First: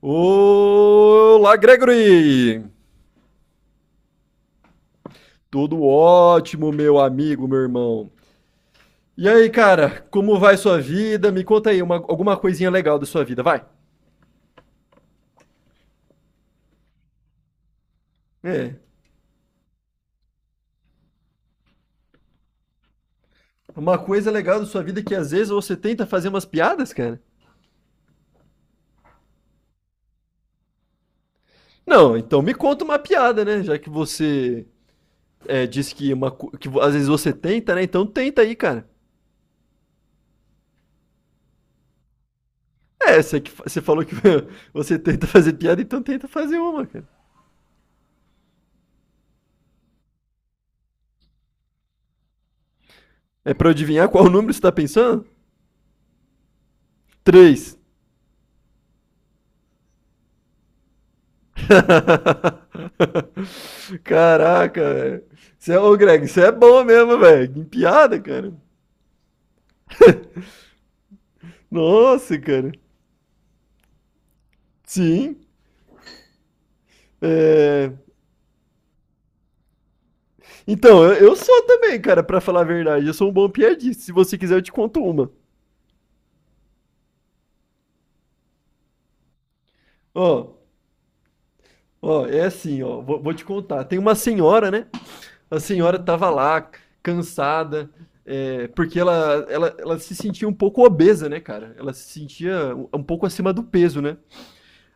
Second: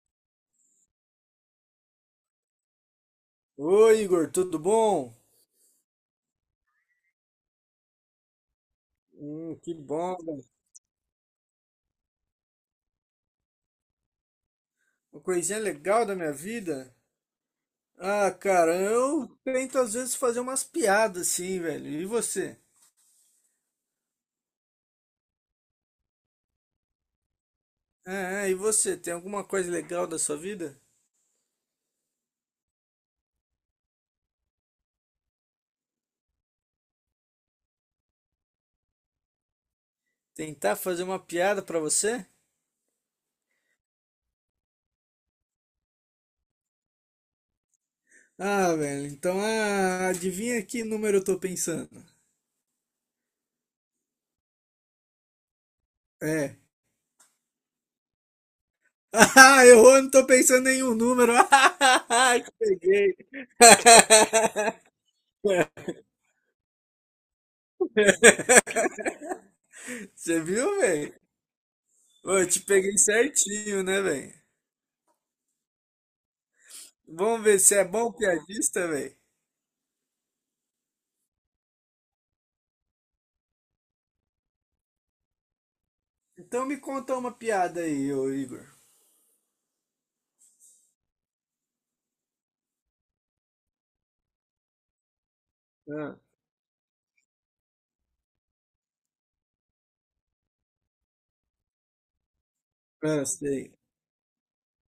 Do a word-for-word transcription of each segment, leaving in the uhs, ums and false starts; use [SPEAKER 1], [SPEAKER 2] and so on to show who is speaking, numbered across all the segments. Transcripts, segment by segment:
[SPEAKER 1] Olá, Gregory!
[SPEAKER 2] Oi, Igor, tudo bom?
[SPEAKER 1] Tudo ótimo, meu amigo, meu irmão. E aí,
[SPEAKER 2] Hum, que
[SPEAKER 1] cara,
[SPEAKER 2] bom.
[SPEAKER 1] como vai sua vida? Me conta aí uma, alguma coisinha legal da sua vida, vai.
[SPEAKER 2] Uma coisinha legal da minha vida. Ah,
[SPEAKER 1] É,
[SPEAKER 2] cara, eu tento às vezes fazer umas piadas assim, velho. E você?
[SPEAKER 1] uma coisa legal da sua vida é que às vezes você tenta fazer umas piadas, cara.
[SPEAKER 2] Ah, e você? Tem alguma coisa legal da sua vida?
[SPEAKER 1] Não, então me conta uma piada, né? Já que você é, disse que, uma, co- que vo- às vezes você tenta, né? Então tenta aí, cara.
[SPEAKER 2] Tentar fazer uma piada pra você?
[SPEAKER 1] É, você, que, fa- você falou que você tenta fazer piada, então tenta fazer uma, cara.
[SPEAKER 2] Ah, velho, então ah, adivinha que número eu tô pensando?
[SPEAKER 1] É pra eu adivinhar qual número você tá pensando?
[SPEAKER 2] É.
[SPEAKER 1] Três.
[SPEAKER 2] Ah, errou, eu não tô pensando em nenhum número. Ah, peguei.
[SPEAKER 1] Caraca, velho. Você é, ô Greg, você é bom mesmo, velho. Em piada, cara.
[SPEAKER 2] Você viu, velho?
[SPEAKER 1] Nossa,
[SPEAKER 2] Ô, eu te
[SPEAKER 1] cara.
[SPEAKER 2] peguei certinho, né, velho?
[SPEAKER 1] Sim.
[SPEAKER 2] Vamos ver se é
[SPEAKER 1] É...
[SPEAKER 2] bom piadista, velho.
[SPEAKER 1] Então, eu, eu sou também, cara, pra falar a verdade. Eu sou um bom piadista. Se você quiser, eu te conto uma.
[SPEAKER 2] Então me conta uma piada aí, ô Igor.
[SPEAKER 1] Ó, ó, é assim, ó. Vou, vou te contar. Tem uma senhora, né? A senhora
[SPEAKER 2] Ah,
[SPEAKER 1] tava lá, cansada, é, porque ela, ela, ela se sentia um pouco obesa, né, cara? Ela se sentia um um
[SPEAKER 2] ah,
[SPEAKER 1] pouco acima do
[SPEAKER 2] sei.
[SPEAKER 1] peso, né?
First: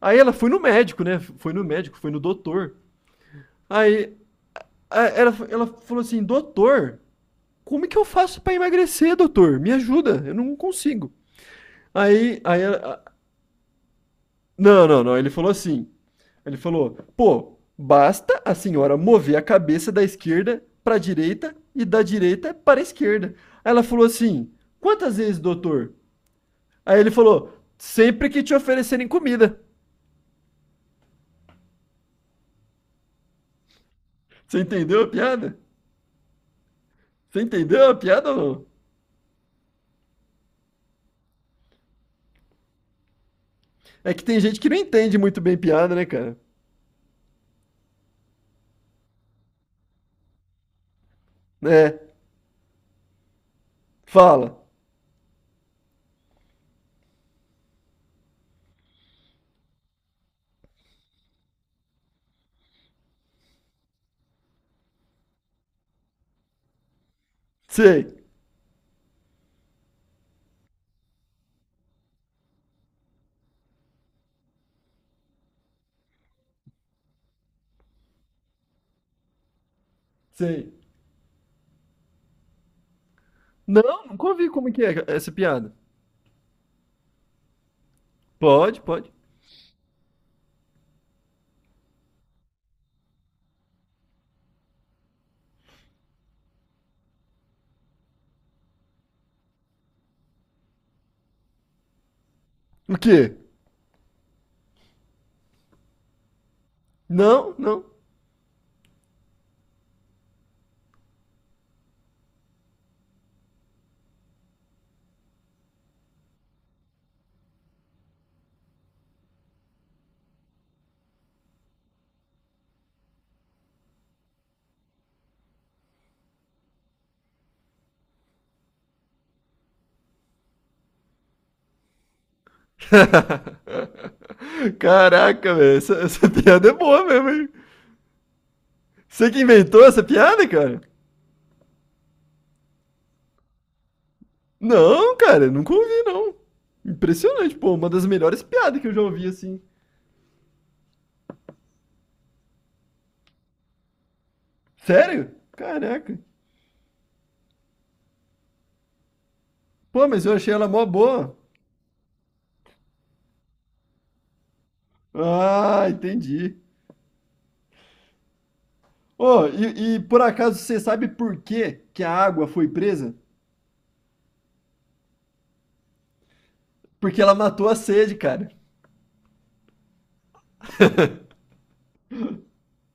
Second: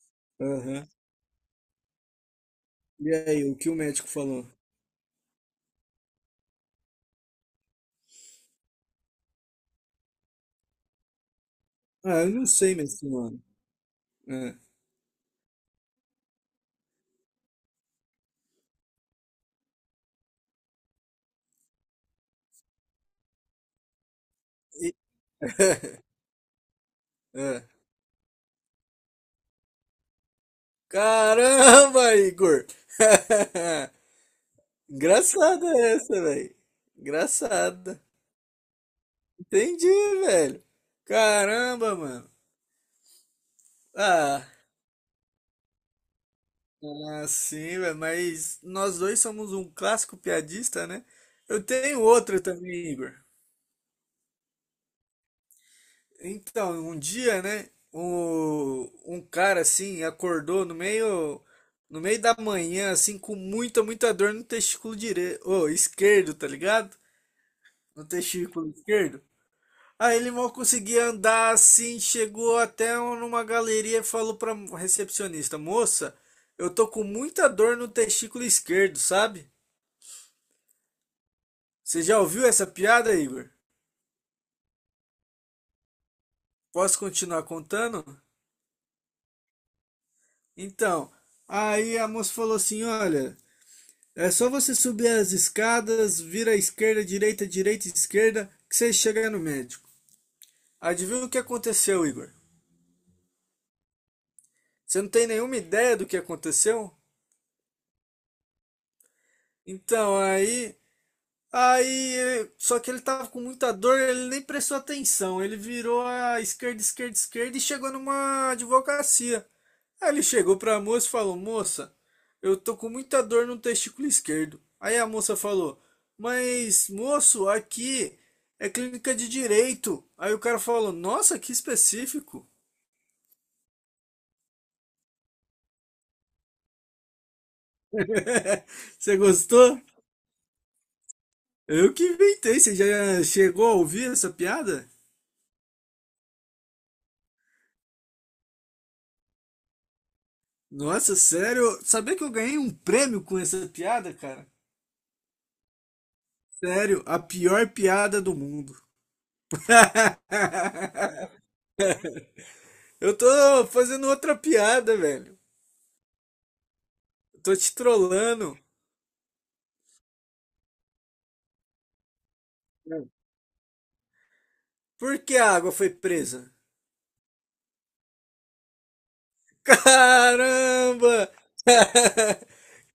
[SPEAKER 1] Aí ela foi no
[SPEAKER 2] Aham.
[SPEAKER 1] médico, né? Foi no médico, foi no doutor.
[SPEAKER 2] E aí, o que o médico
[SPEAKER 1] Aí
[SPEAKER 2] falou?
[SPEAKER 1] a- ela, ela falou assim: Doutor, como é que eu faço pra emagrecer, doutor? Me ajuda, eu não consigo.
[SPEAKER 2] Ah, eu
[SPEAKER 1] Aí,
[SPEAKER 2] não
[SPEAKER 1] aí
[SPEAKER 2] sei, minha
[SPEAKER 1] ela, a-
[SPEAKER 2] senhora. Ah.
[SPEAKER 1] não, não, não. Ele falou assim: Ele falou, pô, basta a senhora mover a cabeça da esquerda pra direita e da direita para a esquerda. Aí ela falou assim:
[SPEAKER 2] E-
[SPEAKER 1] Quantas vezes, doutor? Aí ele falou:
[SPEAKER 2] ah.
[SPEAKER 1] Sempre que te oferecerem comida.
[SPEAKER 2] Caramba, Igor!
[SPEAKER 1] Você entendeu a piada?
[SPEAKER 2] Engraçada essa, velho.
[SPEAKER 1] Você entendeu a
[SPEAKER 2] Engraçada.
[SPEAKER 1] piada ou não?
[SPEAKER 2] Entendi, velho. Caramba, mano.
[SPEAKER 1] É que tem
[SPEAKER 2] Ah,
[SPEAKER 1] gente que não entende muito bem piada, né, cara?
[SPEAKER 2] ah, sim, velho, mas nós dois somos um clássico piadista, né? Eu
[SPEAKER 1] É.
[SPEAKER 2] tenho outro também, Igor.
[SPEAKER 1] Fala.
[SPEAKER 2] Então, um dia, né, o- um cara assim acordou no meio no meio da manhã assim com muita muita dor no testículo direito, ô, esquerdo, tá ligado? No
[SPEAKER 1] Sei.
[SPEAKER 2] testículo esquerdo. Aí ele mal conseguia andar assim, chegou até numa galeria e falou pra recepcionista: "Moça, eu tô com muita dor no testículo esquerdo, sabe?"
[SPEAKER 1] Sei.
[SPEAKER 2] Você já ouviu essa piada, Igor?
[SPEAKER 1] Não, nunca ouvi como que é essa piada.
[SPEAKER 2] Posso continuar contando?
[SPEAKER 1] Pode, pode.
[SPEAKER 2] Então, aí a moça falou assim: Olha, é só você subir as escadas, vira à esquerda, direita, direita, esquerda, que você chega no médico. Adivinha o que aconteceu, Igor?
[SPEAKER 1] O quê?
[SPEAKER 2] Você não tem nenhuma ideia do que aconteceu?
[SPEAKER 1] Não, não.
[SPEAKER 2] Então, aí. Aí, ele- só que ele tava com muita dor, ele nem prestou atenção. Ele virou a esquerda, esquerda, esquerda e chegou numa advocacia. Aí ele chegou pra moça e falou: Moça, eu tô com muita dor no testículo esquerdo. Aí a moça falou: Mas, moço, aqui é clínica de direito. Aí o cara falou: Nossa, que específico.
[SPEAKER 1] Caraca, velho. Essa, essa piada é boa mesmo, hein?
[SPEAKER 2] Você
[SPEAKER 1] Você que
[SPEAKER 2] gostou?
[SPEAKER 1] inventou essa piada, cara?
[SPEAKER 2] Eu que inventei. Você já chegou a ouvir essa piada?
[SPEAKER 1] Não, cara, nunca ouvi, não. Impressionante, pô. Uma das melhores piadas que eu já ouvi, assim.
[SPEAKER 2] Nossa, sério? Sabia que eu ganhei um prêmio com essa piada, cara?
[SPEAKER 1] Sério? Caraca.
[SPEAKER 2] Sério, a pior piada do mundo.
[SPEAKER 1] Pô, mas eu achei ela mó boa.
[SPEAKER 2] Eu tô fazendo outra piada, velho.
[SPEAKER 1] Ah, entendi.
[SPEAKER 2] Eu tô te trollando.
[SPEAKER 1] Ô, e, e por acaso você sabe por que que a água foi presa?
[SPEAKER 2] Por que a água foi presa?
[SPEAKER 1] Porque ela matou a sede, cara.
[SPEAKER 2] Caramba!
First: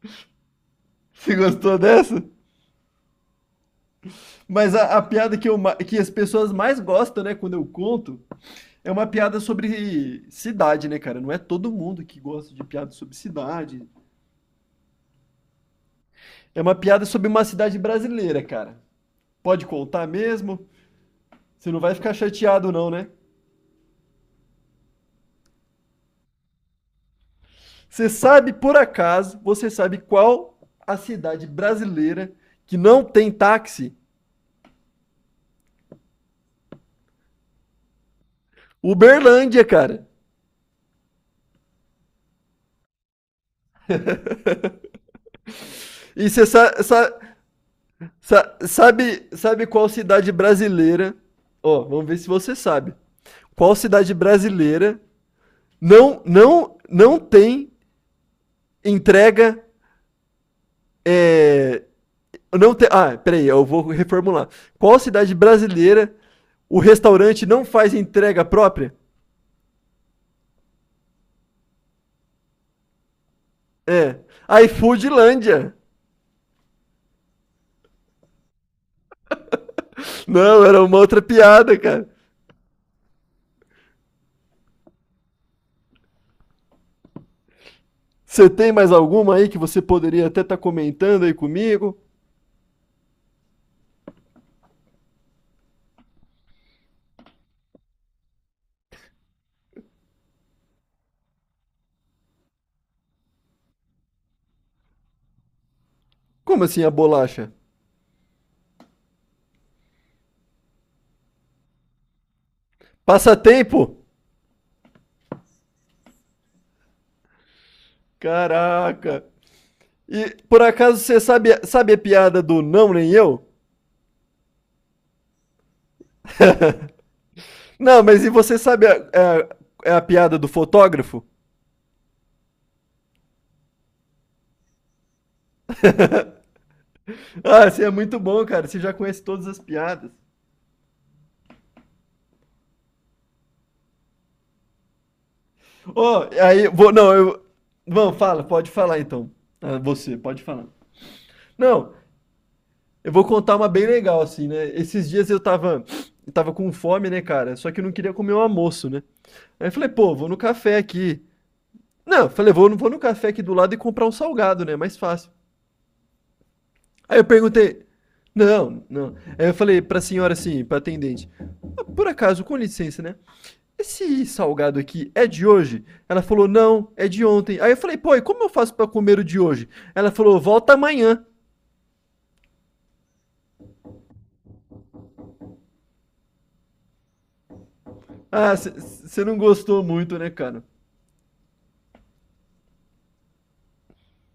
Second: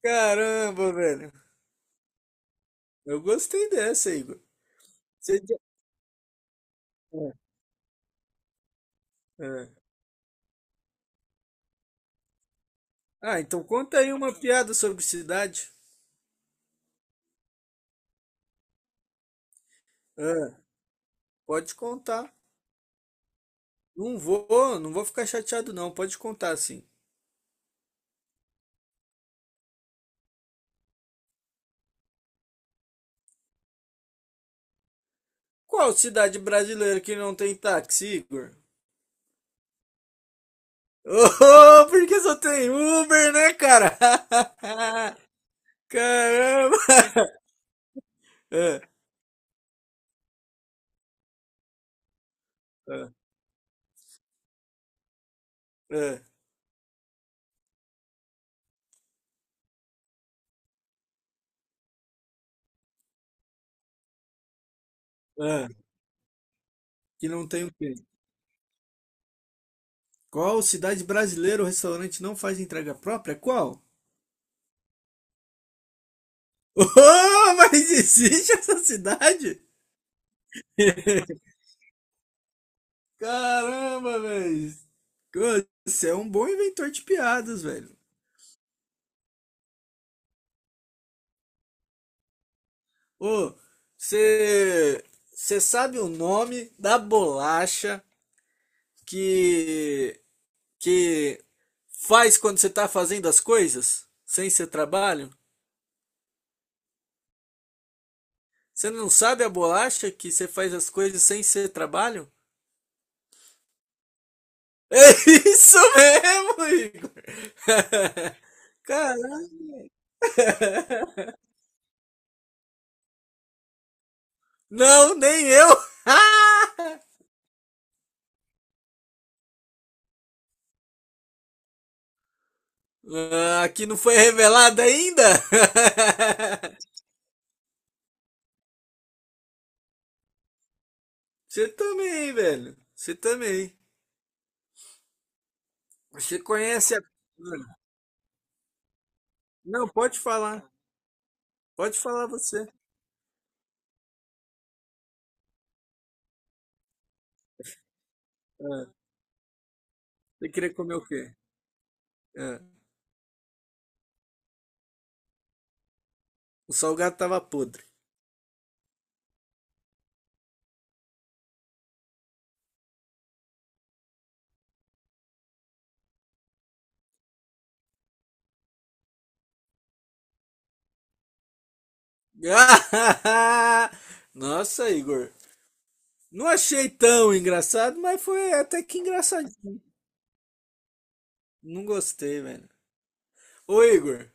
[SPEAKER 2] Caramba, velho.
[SPEAKER 1] Você gostou dessa?
[SPEAKER 2] Eu gostei dessa, Igor.
[SPEAKER 1] Mas a, a piada
[SPEAKER 2] Você
[SPEAKER 1] que,
[SPEAKER 2] já-
[SPEAKER 1] eu, ma- que as pessoas mais gostam, né, quando eu conto, é uma piada
[SPEAKER 2] É. É.
[SPEAKER 1] sobre cidade, né, cara? Não é todo mundo que gosta de piada sobre
[SPEAKER 2] Ah, então
[SPEAKER 1] cidade.
[SPEAKER 2] conta aí uma piada sobre cidade.
[SPEAKER 1] É uma piada sobre uma cidade brasileira, cara. Pode contar
[SPEAKER 2] Ah,
[SPEAKER 1] mesmo? Você
[SPEAKER 2] pode
[SPEAKER 1] não vai ficar
[SPEAKER 2] contar.
[SPEAKER 1] chateado, não, né?
[SPEAKER 2] Não vou, não vou ficar chateado não, pode contar sim.
[SPEAKER 1] Você sabe, por acaso, você sabe qual a cidade brasileira que não tem táxi?
[SPEAKER 2] Qual cidade brasileira que não tem táxi, Igor?
[SPEAKER 1] Uberlândia, cara.
[SPEAKER 2] Oh, porque só tem Uber, né, cara?
[SPEAKER 1] E você sa
[SPEAKER 2] Caramba!
[SPEAKER 1] sa sa-
[SPEAKER 2] É,
[SPEAKER 1] sabe, sabe qual cidade brasileira? Ó, vamos ver se você sabe.
[SPEAKER 2] é,
[SPEAKER 1] Qual cidade brasileira não
[SPEAKER 2] é,
[SPEAKER 1] não não tem entrega é, não tem, ah, peraí, eu vou reformular. Qual cidade
[SPEAKER 2] é.
[SPEAKER 1] brasileira o
[SPEAKER 2] Que
[SPEAKER 1] restaurante
[SPEAKER 2] não tem
[SPEAKER 1] não
[SPEAKER 2] o
[SPEAKER 1] faz
[SPEAKER 2] quê?
[SPEAKER 1] entrega própria?
[SPEAKER 2] Qual cidade brasileira o restaurante não faz entrega própria? Qual?
[SPEAKER 1] É, iFoodlândia.
[SPEAKER 2] Oh, mas existe essa cidade?
[SPEAKER 1] Não, era uma outra piada, cara.
[SPEAKER 2] Caramba, velho! Você é um bom inventor de piadas, velho.
[SPEAKER 1] Você tem mais alguma aí que você poderia até estar comentando aí comigo?
[SPEAKER 2] Ô, você você sabe o nome da bolacha que que faz quando você tá fazendo as coisas sem ser trabalho?
[SPEAKER 1] Como assim a bolacha?
[SPEAKER 2] Você não sabe a bolacha que você faz as coisas sem ser trabalho?
[SPEAKER 1] Passatempo?
[SPEAKER 2] É isso mesmo, Igor.
[SPEAKER 1] Caraca.
[SPEAKER 2] Caralho.
[SPEAKER 1] E por acaso você sabe, sabe a piada do não nem eu?
[SPEAKER 2] Não, nem eu.
[SPEAKER 1] Não, mas e você sabe a, a, a piada do fotógrafo?
[SPEAKER 2] Ah, aqui não foi revelado ainda?
[SPEAKER 1] Ah, você é muito bom, cara. Você já conhece todas as piadas.
[SPEAKER 2] Você também, velho. Você também.
[SPEAKER 1] Ô,
[SPEAKER 2] Você
[SPEAKER 1] aí, vou,
[SPEAKER 2] conhece a.
[SPEAKER 1] não, eu. Não, fala, pode falar então. Ah,
[SPEAKER 2] Não,
[SPEAKER 1] você,
[SPEAKER 2] pode
[SPEAKER 1] pode falar.
[SPEAKER 2] falar.
[SPEAKER 1] Não,
[SPEAKER 2] Pode falar você. É.
[SPEAKER 1] eu vou contar uma bem legal, assim, né? Esses dias eu tava, eu tava com fome, né, cara? Só que eu não queria comer um almoço, né? Aí eu falei, pô, vou no
[SPEAKER 2] Você queria
[SPEAKER 1] café
[SPEAKER 2] comer o
[SPEAKER 1] aqui.
[SPEAKER 2] quê?
[SPEAKER 1] Não, eu falei,
[SPEAKER 2] É.
[SPEAKER 1] vou, vou no café aqui do lado e comprar um salgado, né? é Mais fácil.
[SPEAKER 2] O
[SPEAKER 1] Aí
[SPEAKER 2] salgado
[SPEAKER 1] eu
[SPEAKER 2] tava
[SPEAKER 1] perguntei,
[SPEAKER 2] podre.
[SPEAKER 1] não, não. Aí eu falei pra senhora assim, pra atendente, "Ah, por acaso, com licença, né? Esse salgado aqui é de hoje? Ela falou, não, é de ontem. Aí eu falei, pô, e como eu faço pra comer o de hoje? Ela falou, volta amanhã.
[SPEAKER 2] Nossa, Igor. Não achei tão engraçado, mas foi
[SPEAKER 1] Ah,
[SPEAKER 2] até que
[SPEAKER 1] você não
[SPEAKER 2] engraçadinho.
[SPEAKER 1] gostou muito, né, cara?
[SPEAKER 2] Não gostei, velho. Ô, Igor,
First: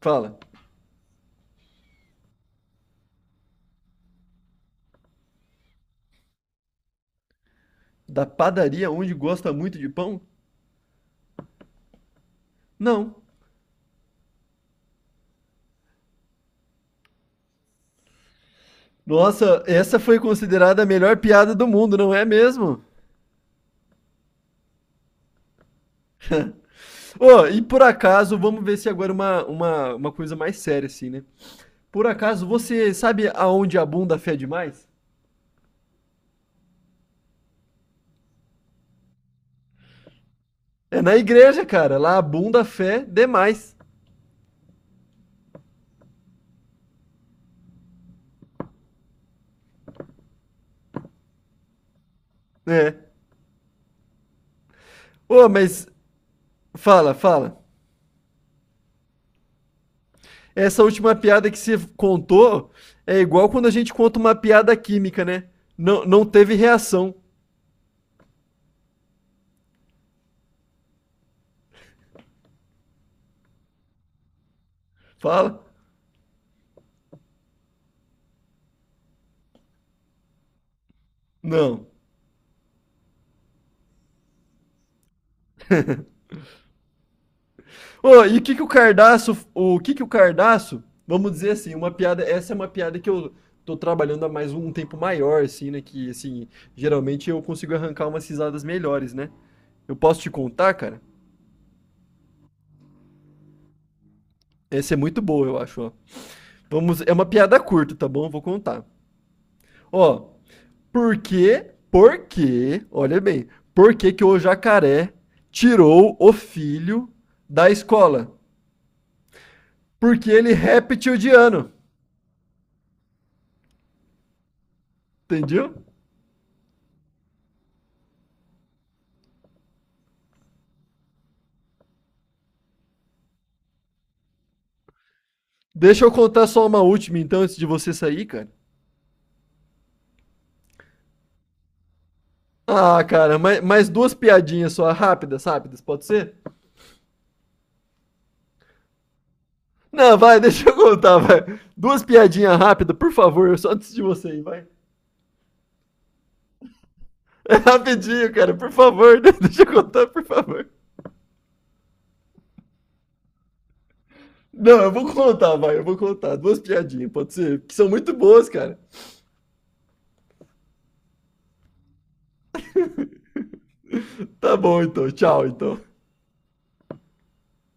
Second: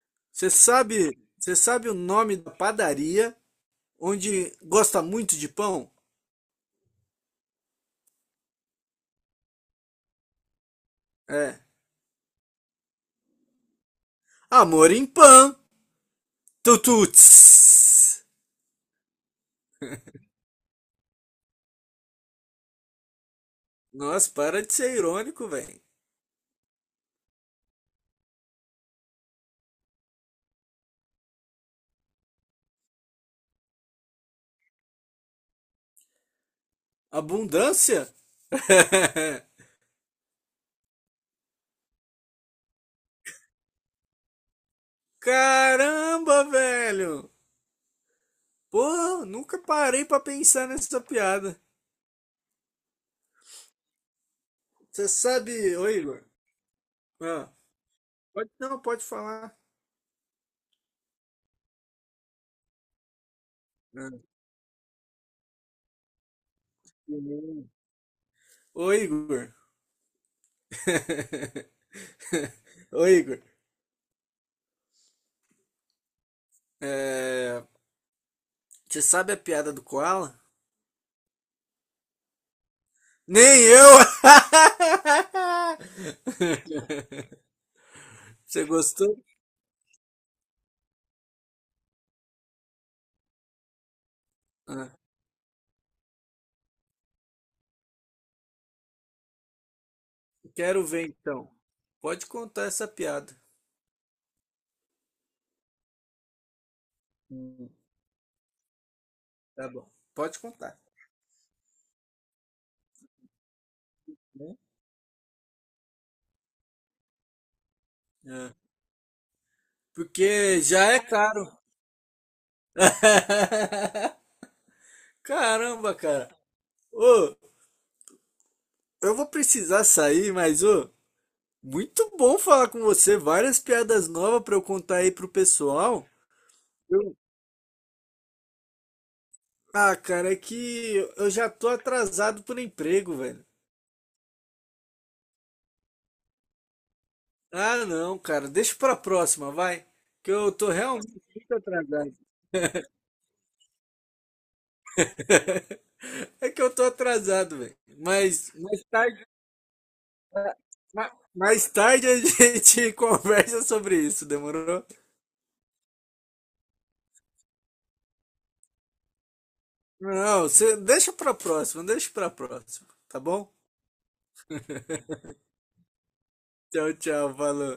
[SPEAKER 1] Fala,
[SPEAKER 2] você sabe, você sabe o nome da padaria onde gosta muito de pão?
[SPEAKER 1] da padaria onde gosta muito de pão?
[SPEAKER 2] É.
[SPEAKER 1] Não.
[SPEAKER 2] Amor em Pão. Tututs.
[SPEAKER 1] Nossa, essa foi considerada a melhor piada do mundo, não é mesmo?
[SPEAKER 2] Nossa, para de ser irônico, velho.
[SPEAKER 1] Ô, e por acaso, vamos ver se agora uma, uma, uma coisa mais séria, assim, né? Por acaso, você sabe aonde a bunda fé é demais?
[SPEAKER 2] Abundância?
[SPEAKER 1] É na igreja, cara. Lá a bunda fé é demais.
[SPEAKER 2] Caramba, velho! Pô, nunca parei pra pensar nessa piada.
[SPEAKER 1] É.
[SPEAKER 2] Você
[SPEAKER 1] Ô,
[SPEAKER 2] sabe,
[SPEAKER 1] mas
[SPEAKER 2] ô Igor?
[SPEAKER 1] fala,
[SPEAKER 2] Ah,
[SPEAKER 1] fala.
[SPEAKER 2] pode, não, pode falar.
[SPEAKER 1] Essa última piada que você contou é igual quando a gente
[SPEAKER 2] Ah,
[SPEAKER 1] conta uma piada química, né? Não, não teve reação.
[SPEAKER 2] sim. Ô Igor. Ô Igor.
[SPEAKER 1] Fala.
[SPEAKER 2] É, você sabe a piada do Koala?
[SPEAKER 1] Não.
[SPEAKER 2] Nem eu!
[SPEAKER 1] Ô, e o que que
[SPEAKER 2] Você
[SPEAKER 1] o
[SPEAKER 2] gostou?
[SPEAKER 1] cardaço, o que que o cardaço, vamos dizer assim, uma piada, essa é uma piada que eu tô trabalhando há mais um
[SPEAKER 2] Ah,
[SPEAKER 1] tempo maior, assim, né, que, assim, geralmente eu consigo arrancar umas risadas melhores, né? Eu posso te contar,
[SPEAKER 2] quero
[SPEAKER 1] cara?
[SPEAKER 2] ver então. Pode contar essa piada.
[SPEAKER 1] Essa é muito boa, eu acho, ó. Vamos, é uma piada
[SPEAKER 2] Hum,
[SPEAKER 1] curta, tá bom? Vou contar.
[SPEAKER 2] Tá bom.
[SPEAKER 1] Ó,
[SPEAKER 2] Pode contar.
[SPEAKER 1] por que, por que, olha bem, por que que o
[SPEAKER 2] Né?
[SPEAKER 1] jacaré tirou o filho da escola?
[SPEAKER 2] Ah,
[SPEAKER 1] Porque ele é
[SPEAKER 2] porque já é caro.
[SPEAKER 1] reptiliano, entendeu?
[SPEAKER 2] Caramba, cara. Ô, eu vou precisar sair, mas ô, muito bom falar com você. Várias piadas novas pra eu contar aí pro
[SPEAKER 1] Deixa
[SPEAKER 2] pessoal.
[SPEAKER 1] eu contar só uma
[SPEAKER 2] Eu-
[SPEAKER 1] última, então, antes de você sair, cara.
[SPEAKER 2] Ah, cara, é que eu já tô atrasado por
[SPEAKER 1] Ah,
[SPEAKER 2] emprego,
[SPEAKER 1] cara,
[SPEAKER 2] velho.
[SPEAKER 1] mais, mais duas piadinhas só, rápidas, rápidas, pode ser?
[SPEAKER 2] Ah, não, cara, deixa pra próxima, vai.
[SPEAKER 1] Não,
[SPEAKER 2] Que
[SPEAKER 1] vai,
[SPEAKER 2] eu
[SPEAKER 1] deixa
[SPEAKER 2] tô
[SPEAKER 1] eu contar,
[SPEAKER 2] realmente muito
[SPEAKER 1] vai. Duas
[SPEAKER 2] atrasado.
[SPEAKER 1] piadinhas rápidas, por favor, só antes de você ir, vai.
[SPEAKER 2] É que eu tô
[SPEAKER 1] É
[SPEAKER 2] atrasado, velho.
[SPEAKER 1] rapidinho,
[SPEAKER 2] Mas
[SPEAKER 1] cara, por
[SPEAKER 2] mais
[SPEAKER 1] favor,
[SPEAKER 2] tarde,
[SPEAKER 1] né? Deixa eu contar, por
[SPEAKER 2] ah,
[SPEAKER 1] favor.
[SPEAKER 2] ma- mais tarde a gente conversa sobre isso,
[SPEAKER 1] Não,
[SPEAKER 2] demorou?
[SPEAKER 1] eu vou contar, vai, eu vou contar. Duas piadinhas, pode ser? Que são muito boas, cara.
[SPEAKER 2] Não, você deixa pra próxima, deixa pra próxima, tá bom?
[SPEAKER 1] Tá bom, então, tchau, então.
[SPEAKER 2] Tchau, tchau, valeu.